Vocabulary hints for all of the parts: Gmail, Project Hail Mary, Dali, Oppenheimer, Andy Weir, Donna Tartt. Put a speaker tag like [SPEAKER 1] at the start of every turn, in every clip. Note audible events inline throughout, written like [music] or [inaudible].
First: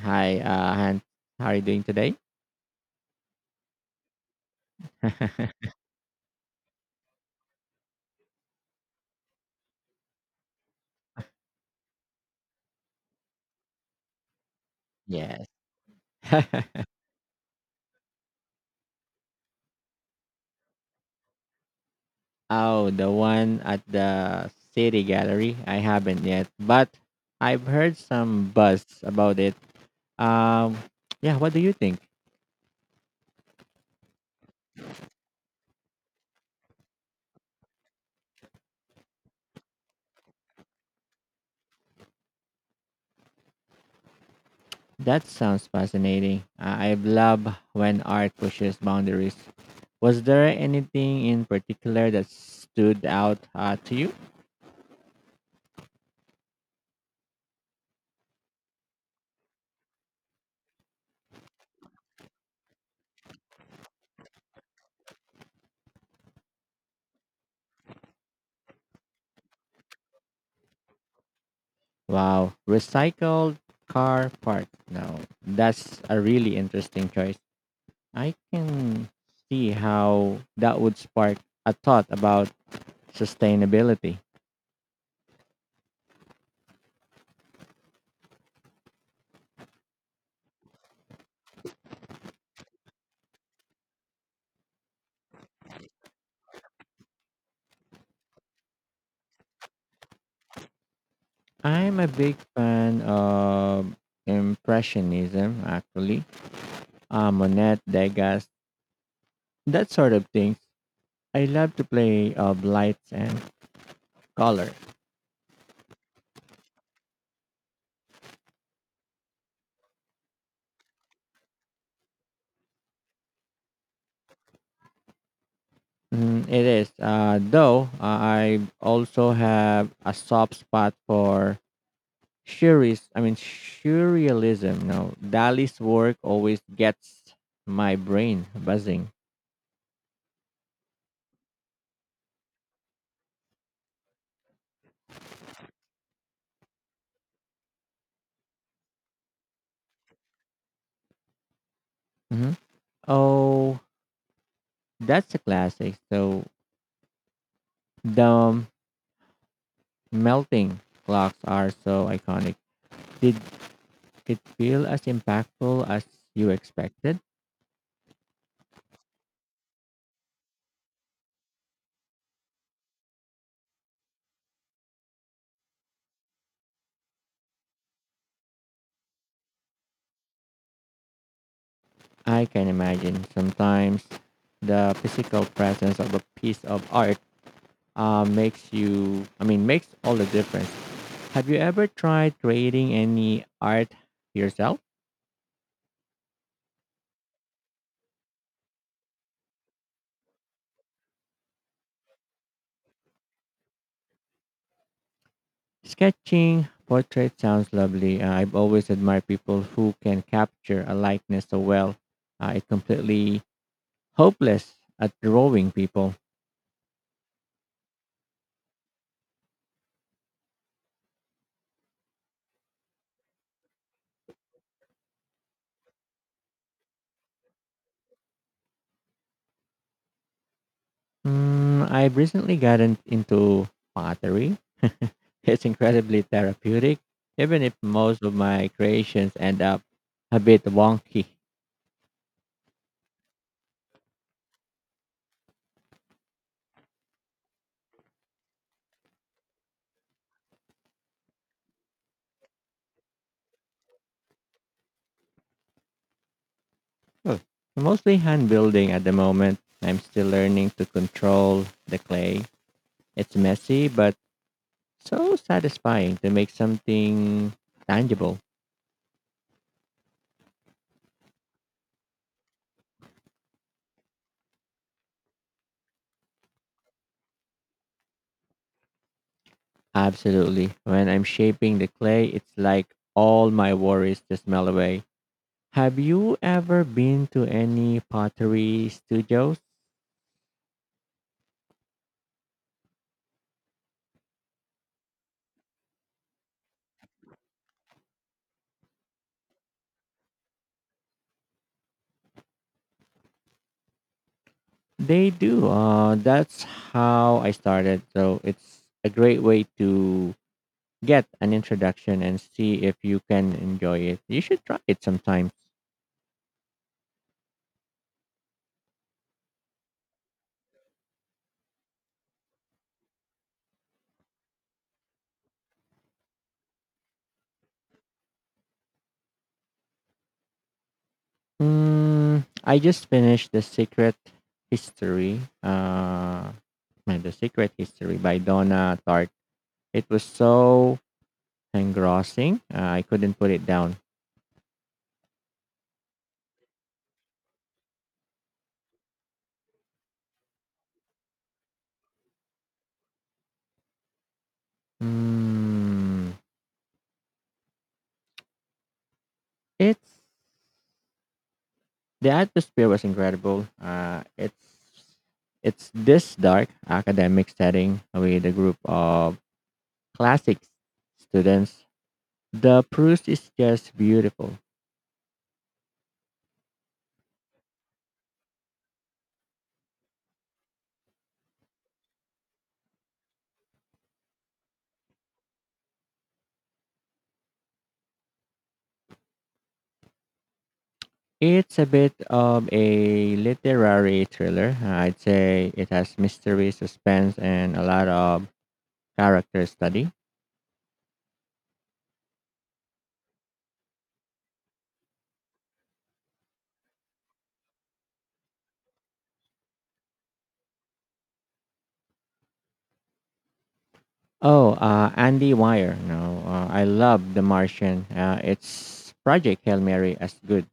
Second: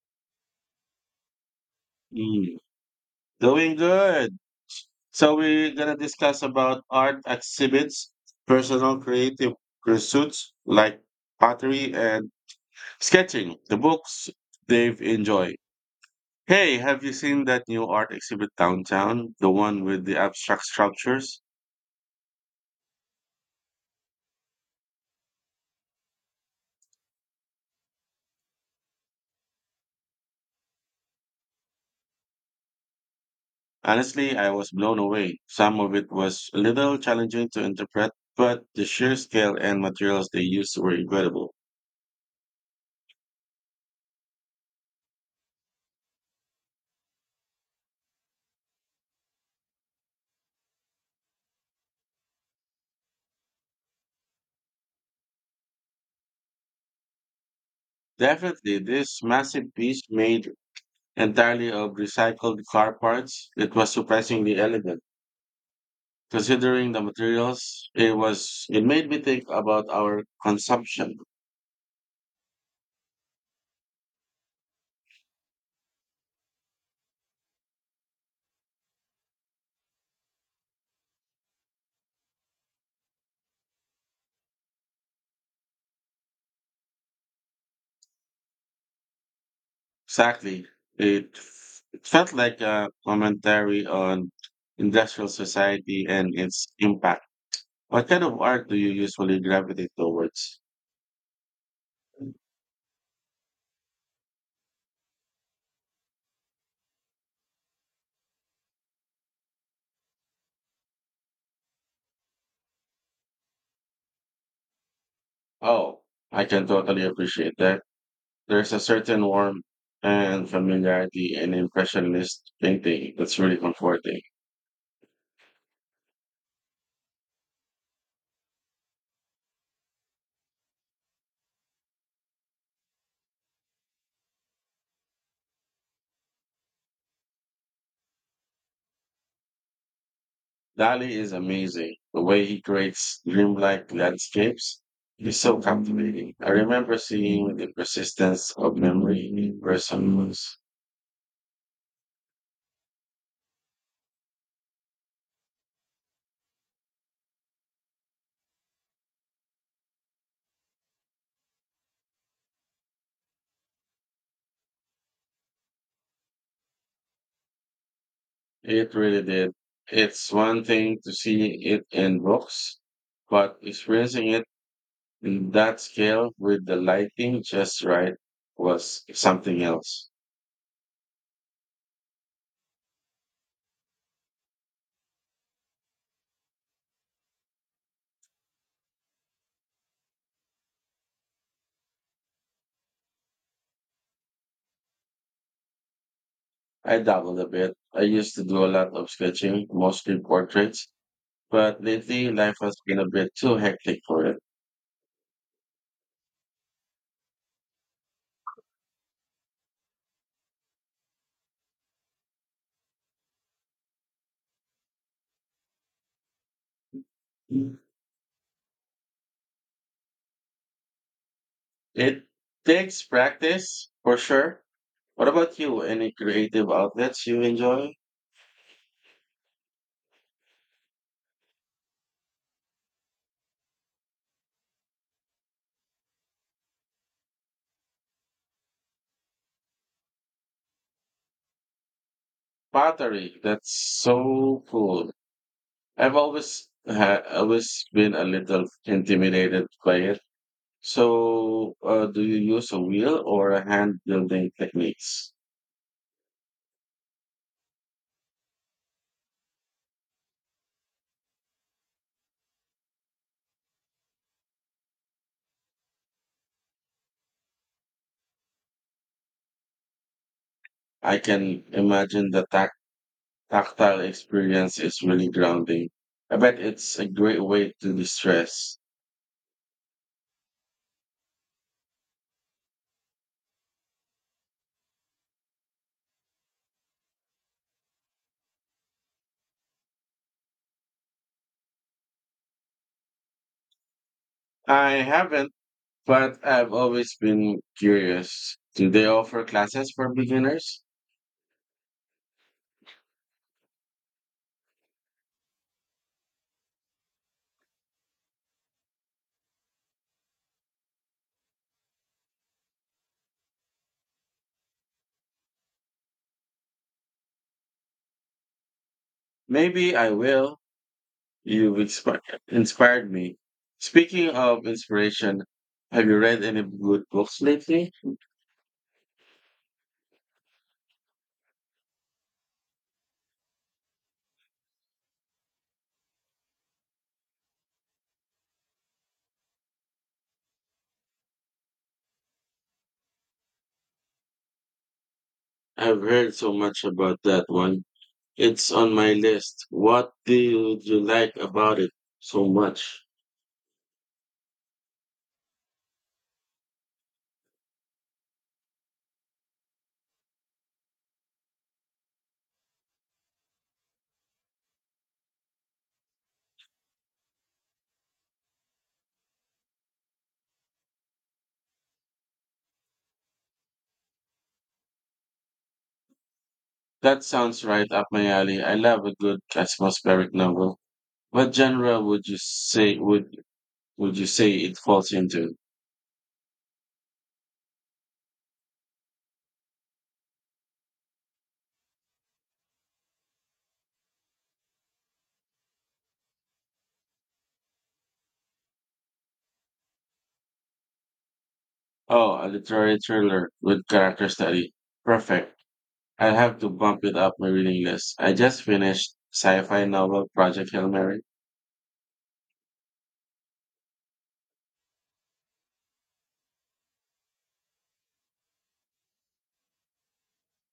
[SPEAKER 1] Hi, Han. How are you doing today?
[SPEAKER 2] Mm, doing good. So
[SPEAKER 1] [laughs]
[SPEAKER 2] we're gonna discuss about art exhibits, personal creative pursuits like pottery and sketching, the books they've
[SPEAKER 1] Yes.
[SPEAKER 2] enjoyed. Hey,
[SPEAKER 1] [laughs]
[SPEAKER 2] have you seen that new art exhibit downtown? The one with the abstract sculptures?
[SPEAKER 1] Oh, the one at the City Gallery. I haven't yet, but I've heard some buzz about it. Um, yeah. What do you think?
[SPEAKER 2] Honestly, I was blown away. Some of it was a little challenging to interpret, but the sheer scale and materials they used were incredible.
[SPEAKER 1] That sounds fascinating. I love when art pushes boundaries. Was there anything in particular that stood out to you?
[SPEAKER 2] Definitely, this massive piece made entirely of recycled car parts. It was surprisingly elegant. Considering the materials, it made me think about our consumption.
[SPEAKER 1] Wow, recycled car part. No, that's a really interesting choice. I can see how that would spark a thought about sustainability.
[SPEAKER 2] Exactly. It felt like a commentary on industrial society and its impact. What kind of art do you usually gravitate towards?
[SPEAKER 1] I'm a big fan of Impressionism, actually, Monet, Degas, that sort of things. I love to play of lights and color.
[SPEAKER 2] Oh, I can totally appreciate that. There's a certain warmth and familiarity in impressionist painting that's really comforting.
[SPEAKER 1] Mm, it is, though, I also have a soft spot for Surrealism. No, Dali's work always gets my brain buzzing.
[SPEAKER 2] Dali is amazing. The way he creates dreamlike landscapes is so captivating. I remember seeing the persistence of memory in person once.
[SPEAKER 1] Mm-hmm. Oh, that's a classic. So the melting clocks are so iconic. Did it feel as impactful as you expected?
[SPEAKER 2] It really did. It's one thing to see it in books, but experiencing it in that scale with the lighting just right was something else.
[SPEAKER 1] I can imagine. Sometimes the physical presence of a piece of art makes all the difference. Have you ever tried creating any art yourself?
[SPEAKER 2] I dabbled a bit. I used to do a lot of sketching, mostly portraits, but lately life has been a bit too hectic for it.
[SPEAKER 1] Sketching portrait sounds lovely. I've always admired people who can capture a likeness so well. It completely hopeless at drawing people.
[SPEAKER 2] It takes practice for sure. What about you? Any creative outlets you enjoy?
[SPEAKER 1] Mm, I've recently gotten into pottery. [laughs] It's incredibly therapeutic, even if most of my creations end up a bit wonky.
[SPEAKER 2] Pottery. That's so cool. I've always been a little intimidated by it. So, do you use a wheel or a hand building techniques?
[SPEAKER 1] Oh, mostly hand building at the moment. I'm still learning to control the clay. It's messy, but so satisfying to make something tangible.
[SPEAKER 2] I can imagine the tactile experience is really grounding. I bet it's a great way to distress.
[SPEAKER 1] Absolutely. When I'm shaping the clay, it's like all my worries just melt away. Have you ever been to any pottery studios?
[SPEAKER 2] I haven't. But I've always been curious. Do they offer classes for beginners?
[SPEAKER 1] They do. That's how I started. So it's a great way to get an introduction and see if you can enjoy it. You should try it sometime.
[SPEAKER 2] Maybe I will. You've inspired me. Speaking of inspiration, have you read any good books lately?
[SPEAKER 1] Mm, I just finished History. Uh, The Secret History by Donna Tartt. It was so engrossing. I couldn't put it down.
[SPEAKER 2] I've heard so much about that one. It's on my list. What do you like about it so much?
[SPEAKER 1] Mm, it's the atmosphere was incredible. It's this dark academic setting with a group of classics students. The prose is just beautiful.
[SPEAKER 2] That sounds right up my alley. I love a good atmospheric novel. What genre would you say it falls into?
[SPEAKER 1] It's a bit of a literary thriller. I'd say it has mystery, suspense, and a lot of character study.
[SPEAKER 2] Oh, a literary thriller with character study. Perfect. I'll have to bump it up my reading list. I just finished sci-fi novel Project Hail Mary.
[SPEAKER 1] Oh, Andy Weir. No, I love The Martian. It's Project Hail Mary as good.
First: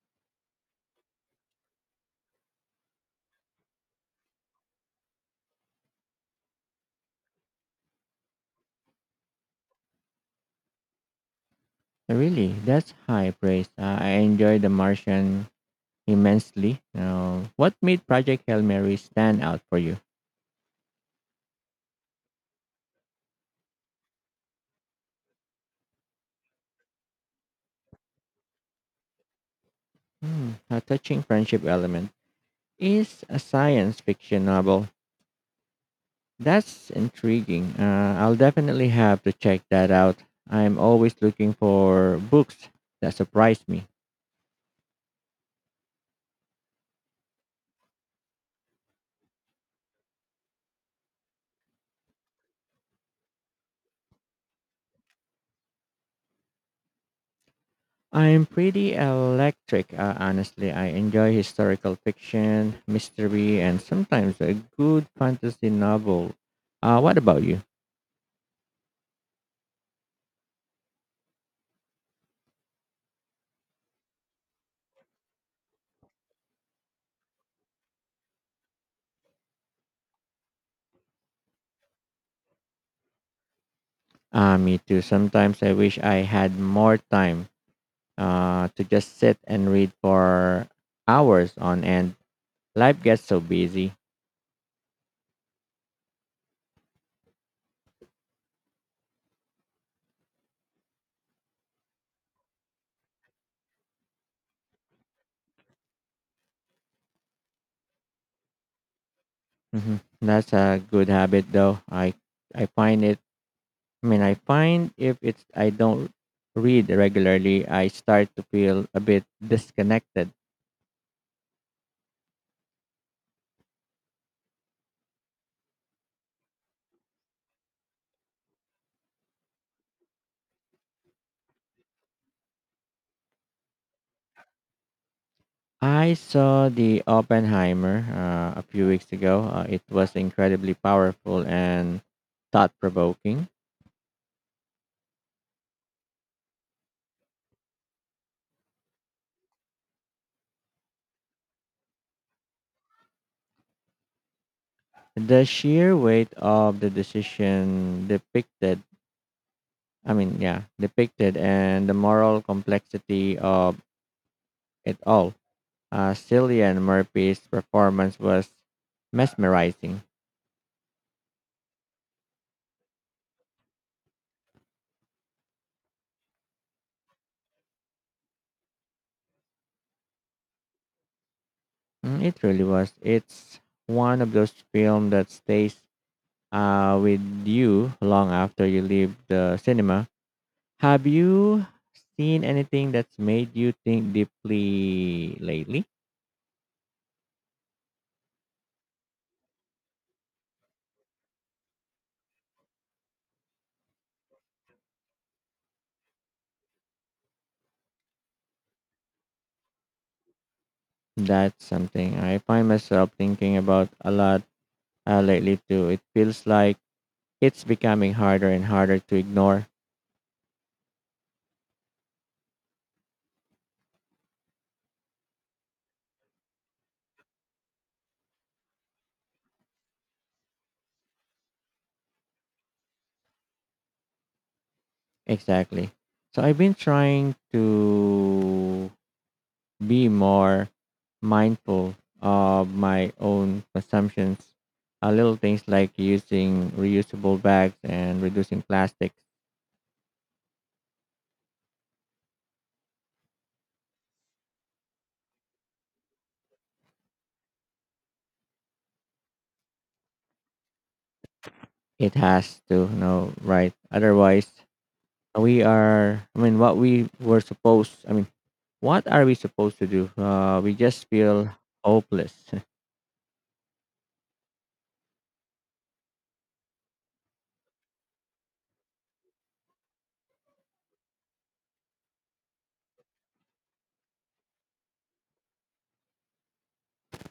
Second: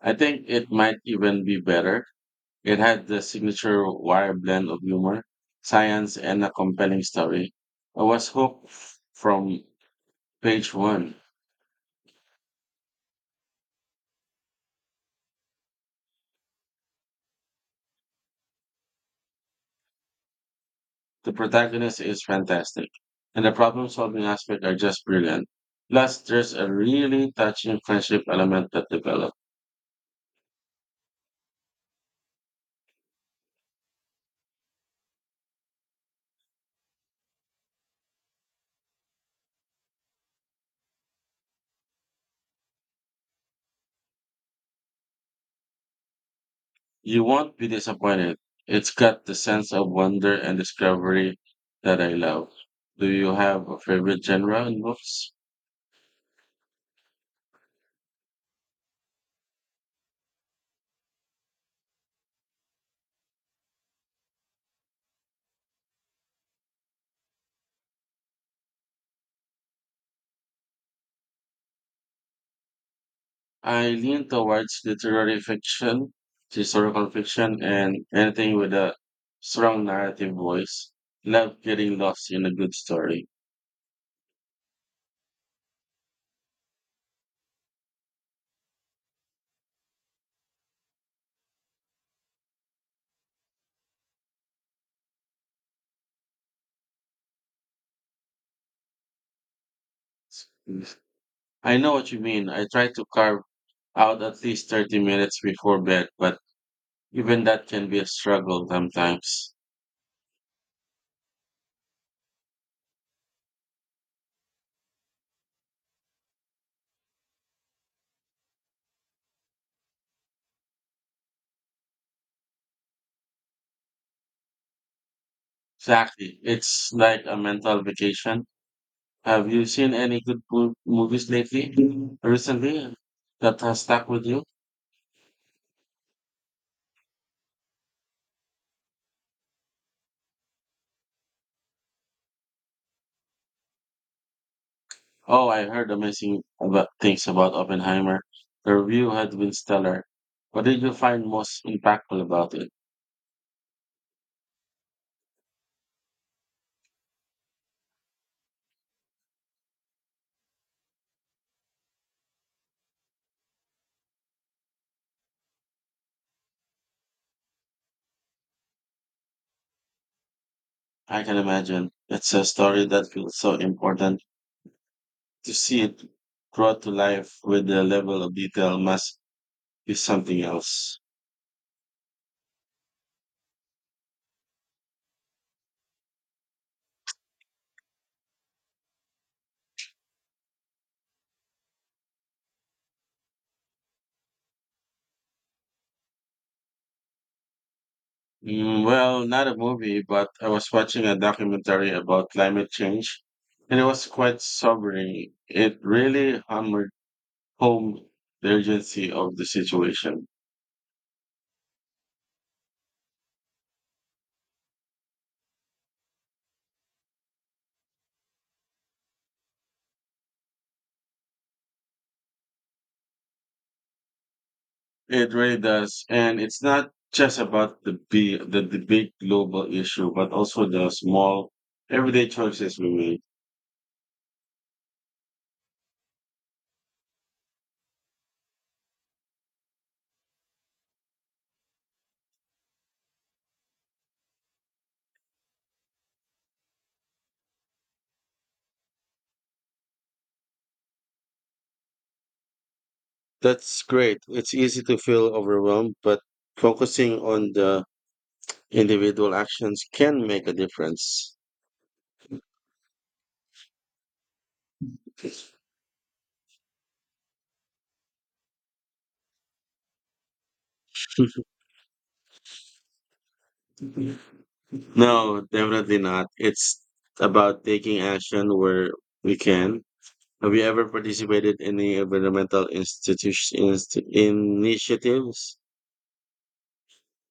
[SPEAKER 2] I think it might even be better. It had the signature wire blend of humor, science, and a compelling story. I was hooked from page one.
[SPEAKER 1] Really, that's high praise. I enjoyed The Martian immensely. Now, what made Project Hail Mary stand out for you?
[SPEAKER 2] The protagonist is fantastic, and the problem-solving aspect are just brilliant. Plus, there's a really touching friendship element that develops.
[SPEAKER 1] Hmm, a touching friendship element is a science fiction novel. That's intriguing. I'll definitely have to check that out. I'm always looking for books that surprise me.
[SPEAKER 2] You won't be disappointed. It's got the sense of wonder and discovery that I love. Do you have a favorite genre in books?
[SPEAKER 1] I'm pretty electric, honestly. I enjoy historical fiction, mystery, and sometimes a good fantasy novel. What about you?
[SPEAKER 2] I lean towards literary fiction, historical fiction, and anything with a strong narrative voice. Love getting lost in a good story.
[SPEAKER 1] Me too. Sometimes I wish I had more time to just sit and read for hours on end. Life gets so busy.
[SPEAKER 2] I know what you mean. I try to carve out at least 30 minutes before bed, but even that can be a struggle sometimes.
[SPEAKER 1] Hmm, that's a good habit, though. I find it. I find if it's I don't read regularly, I start to feel a bit disconnected.
[SPEAKER 2] Exactly. It's like a mental vacation. Have you seen any good movies lately, recently, that has stuck with you?
[SPEAKER 1] I saw the Oppenheimer a few weeks ago. It was incredibly powerful and thought provoking.
[SPEAKER 2] Oh, I heard amazing about things about Oppenheimer. The review had been stellar. What did you find most impactful about it?
[SPEAKER 1] The sheer weight of the decision depicted, I mean, yeah, depicted, and the moral complexity of it all. Cillian Murphy's performance was mesmerizing.
[SPEAKER 2] I can imagine it's a story that feels so important to see it brought to life with the level of detail must be something else.
[SPEAKER 1] Mm, it really was. It's one of those films that stays with you long after you leave the cinema. Have you seen anything that's made you think deeply lately?
[SPEAKER 2] Mm, well, not a movie, but I was watching a documentary about climate change, and it was quite sobering. It really hammered home the urgency of the situation.
[SPEAKER 1] That's something I find myself thinking about a lot lately too. It feels like it's becoming harder and harder to ignore.
[SPEAKER 2] It really does, and it's not just about the big global issue, but also the small, everyday choices we make.
[SPEAKER 1] Exactly. So I've been trying to be more mindful of my own consumptions. Little things like using reusable bags and reducing plastics.
[SPEAKER 2] That's great. It's easy to feel overwhelmed, but focusing on the individual actions can make a difference.
[SPEAKER 1] It has to, you know, right? Otherwise, we are. I mean, what we were supposed. I mean, What are we supposed to do? We just feel hopeless.
[SPEAKER 2] [laughs] No, definitely not. It's about taking action where we can. Have you ever participated in any environmental initiatives?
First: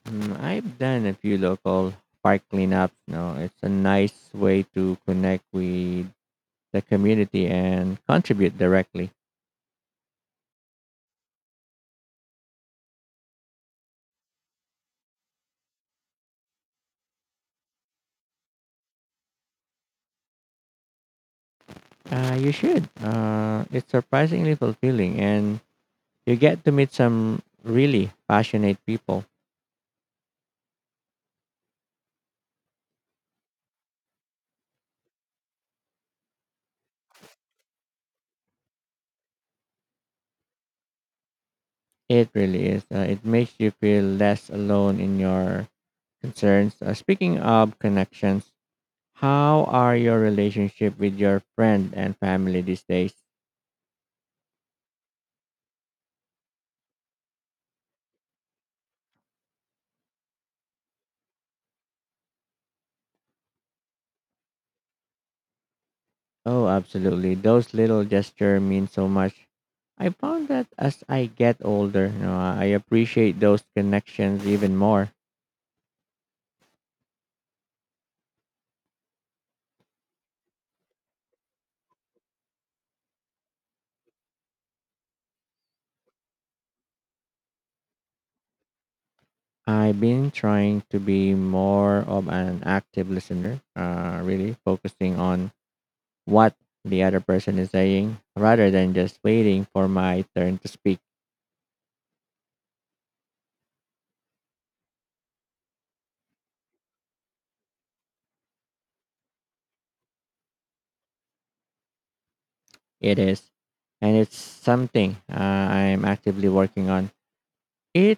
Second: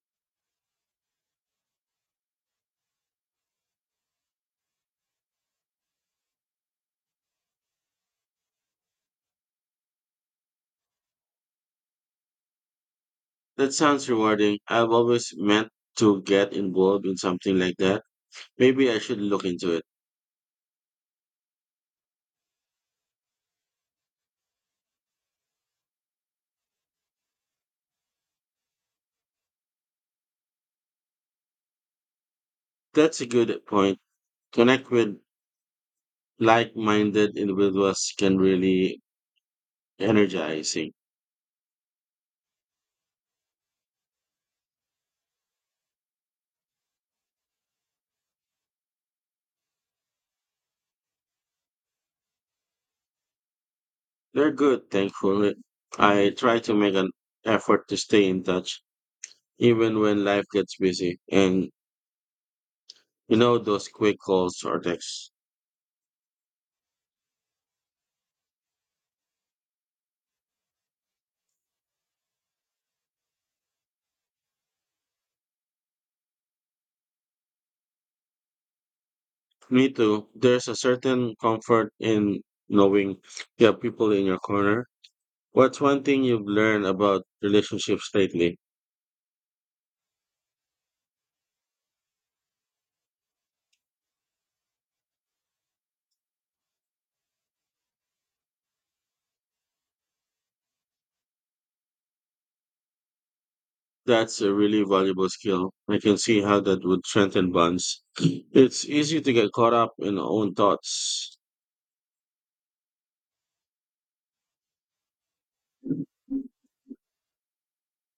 [SPEAKER 1] Mm, I've done a few local park cleanups. No, it's a nice way to connect with the community and contribute directly.
[SPEAKER 2] That sounds rewarding. I've always meant to get involved in something like that. Maybe I should look into it.
[SPEAKER 1] You should. It's surprisingly fulfilling, and you get to meet some really passionate people.
[SPEAKER 2] That's a good point. Connect with like-minded individuals can really energizing.
[SPEAKER 1] It really is. It makes you feel less alone in your concerns. Speaking of connections, how are your relationship with your friend and family these days?
[SPEAKER 2] They're good, thankfully. I try to make an effort to stay in touch even when life gets busy and you know those quick calls or texts.
[SPEAKER 1] Oh, absolutely. Those little gesture mean so much. I found that as I get older, you know, I appreciate those connections even more.
[SPEAKER 2] Me too. There's a certain comfort in knowing you have people in your corner. What's one thing you've learned about relationships lately?
[SPEAKER 1] I've been trying to be more of an active listener, really focusing on what the other person is saying rather than just waiting for my turn to speak.
[SPEAKER 2] That's a really valuable skill. I can see how that would strengthen bonds. [clears throat] It's easy to get caught up in our own thoughts.
[SPEAKER 1] It is, and it's something I'm actively working on.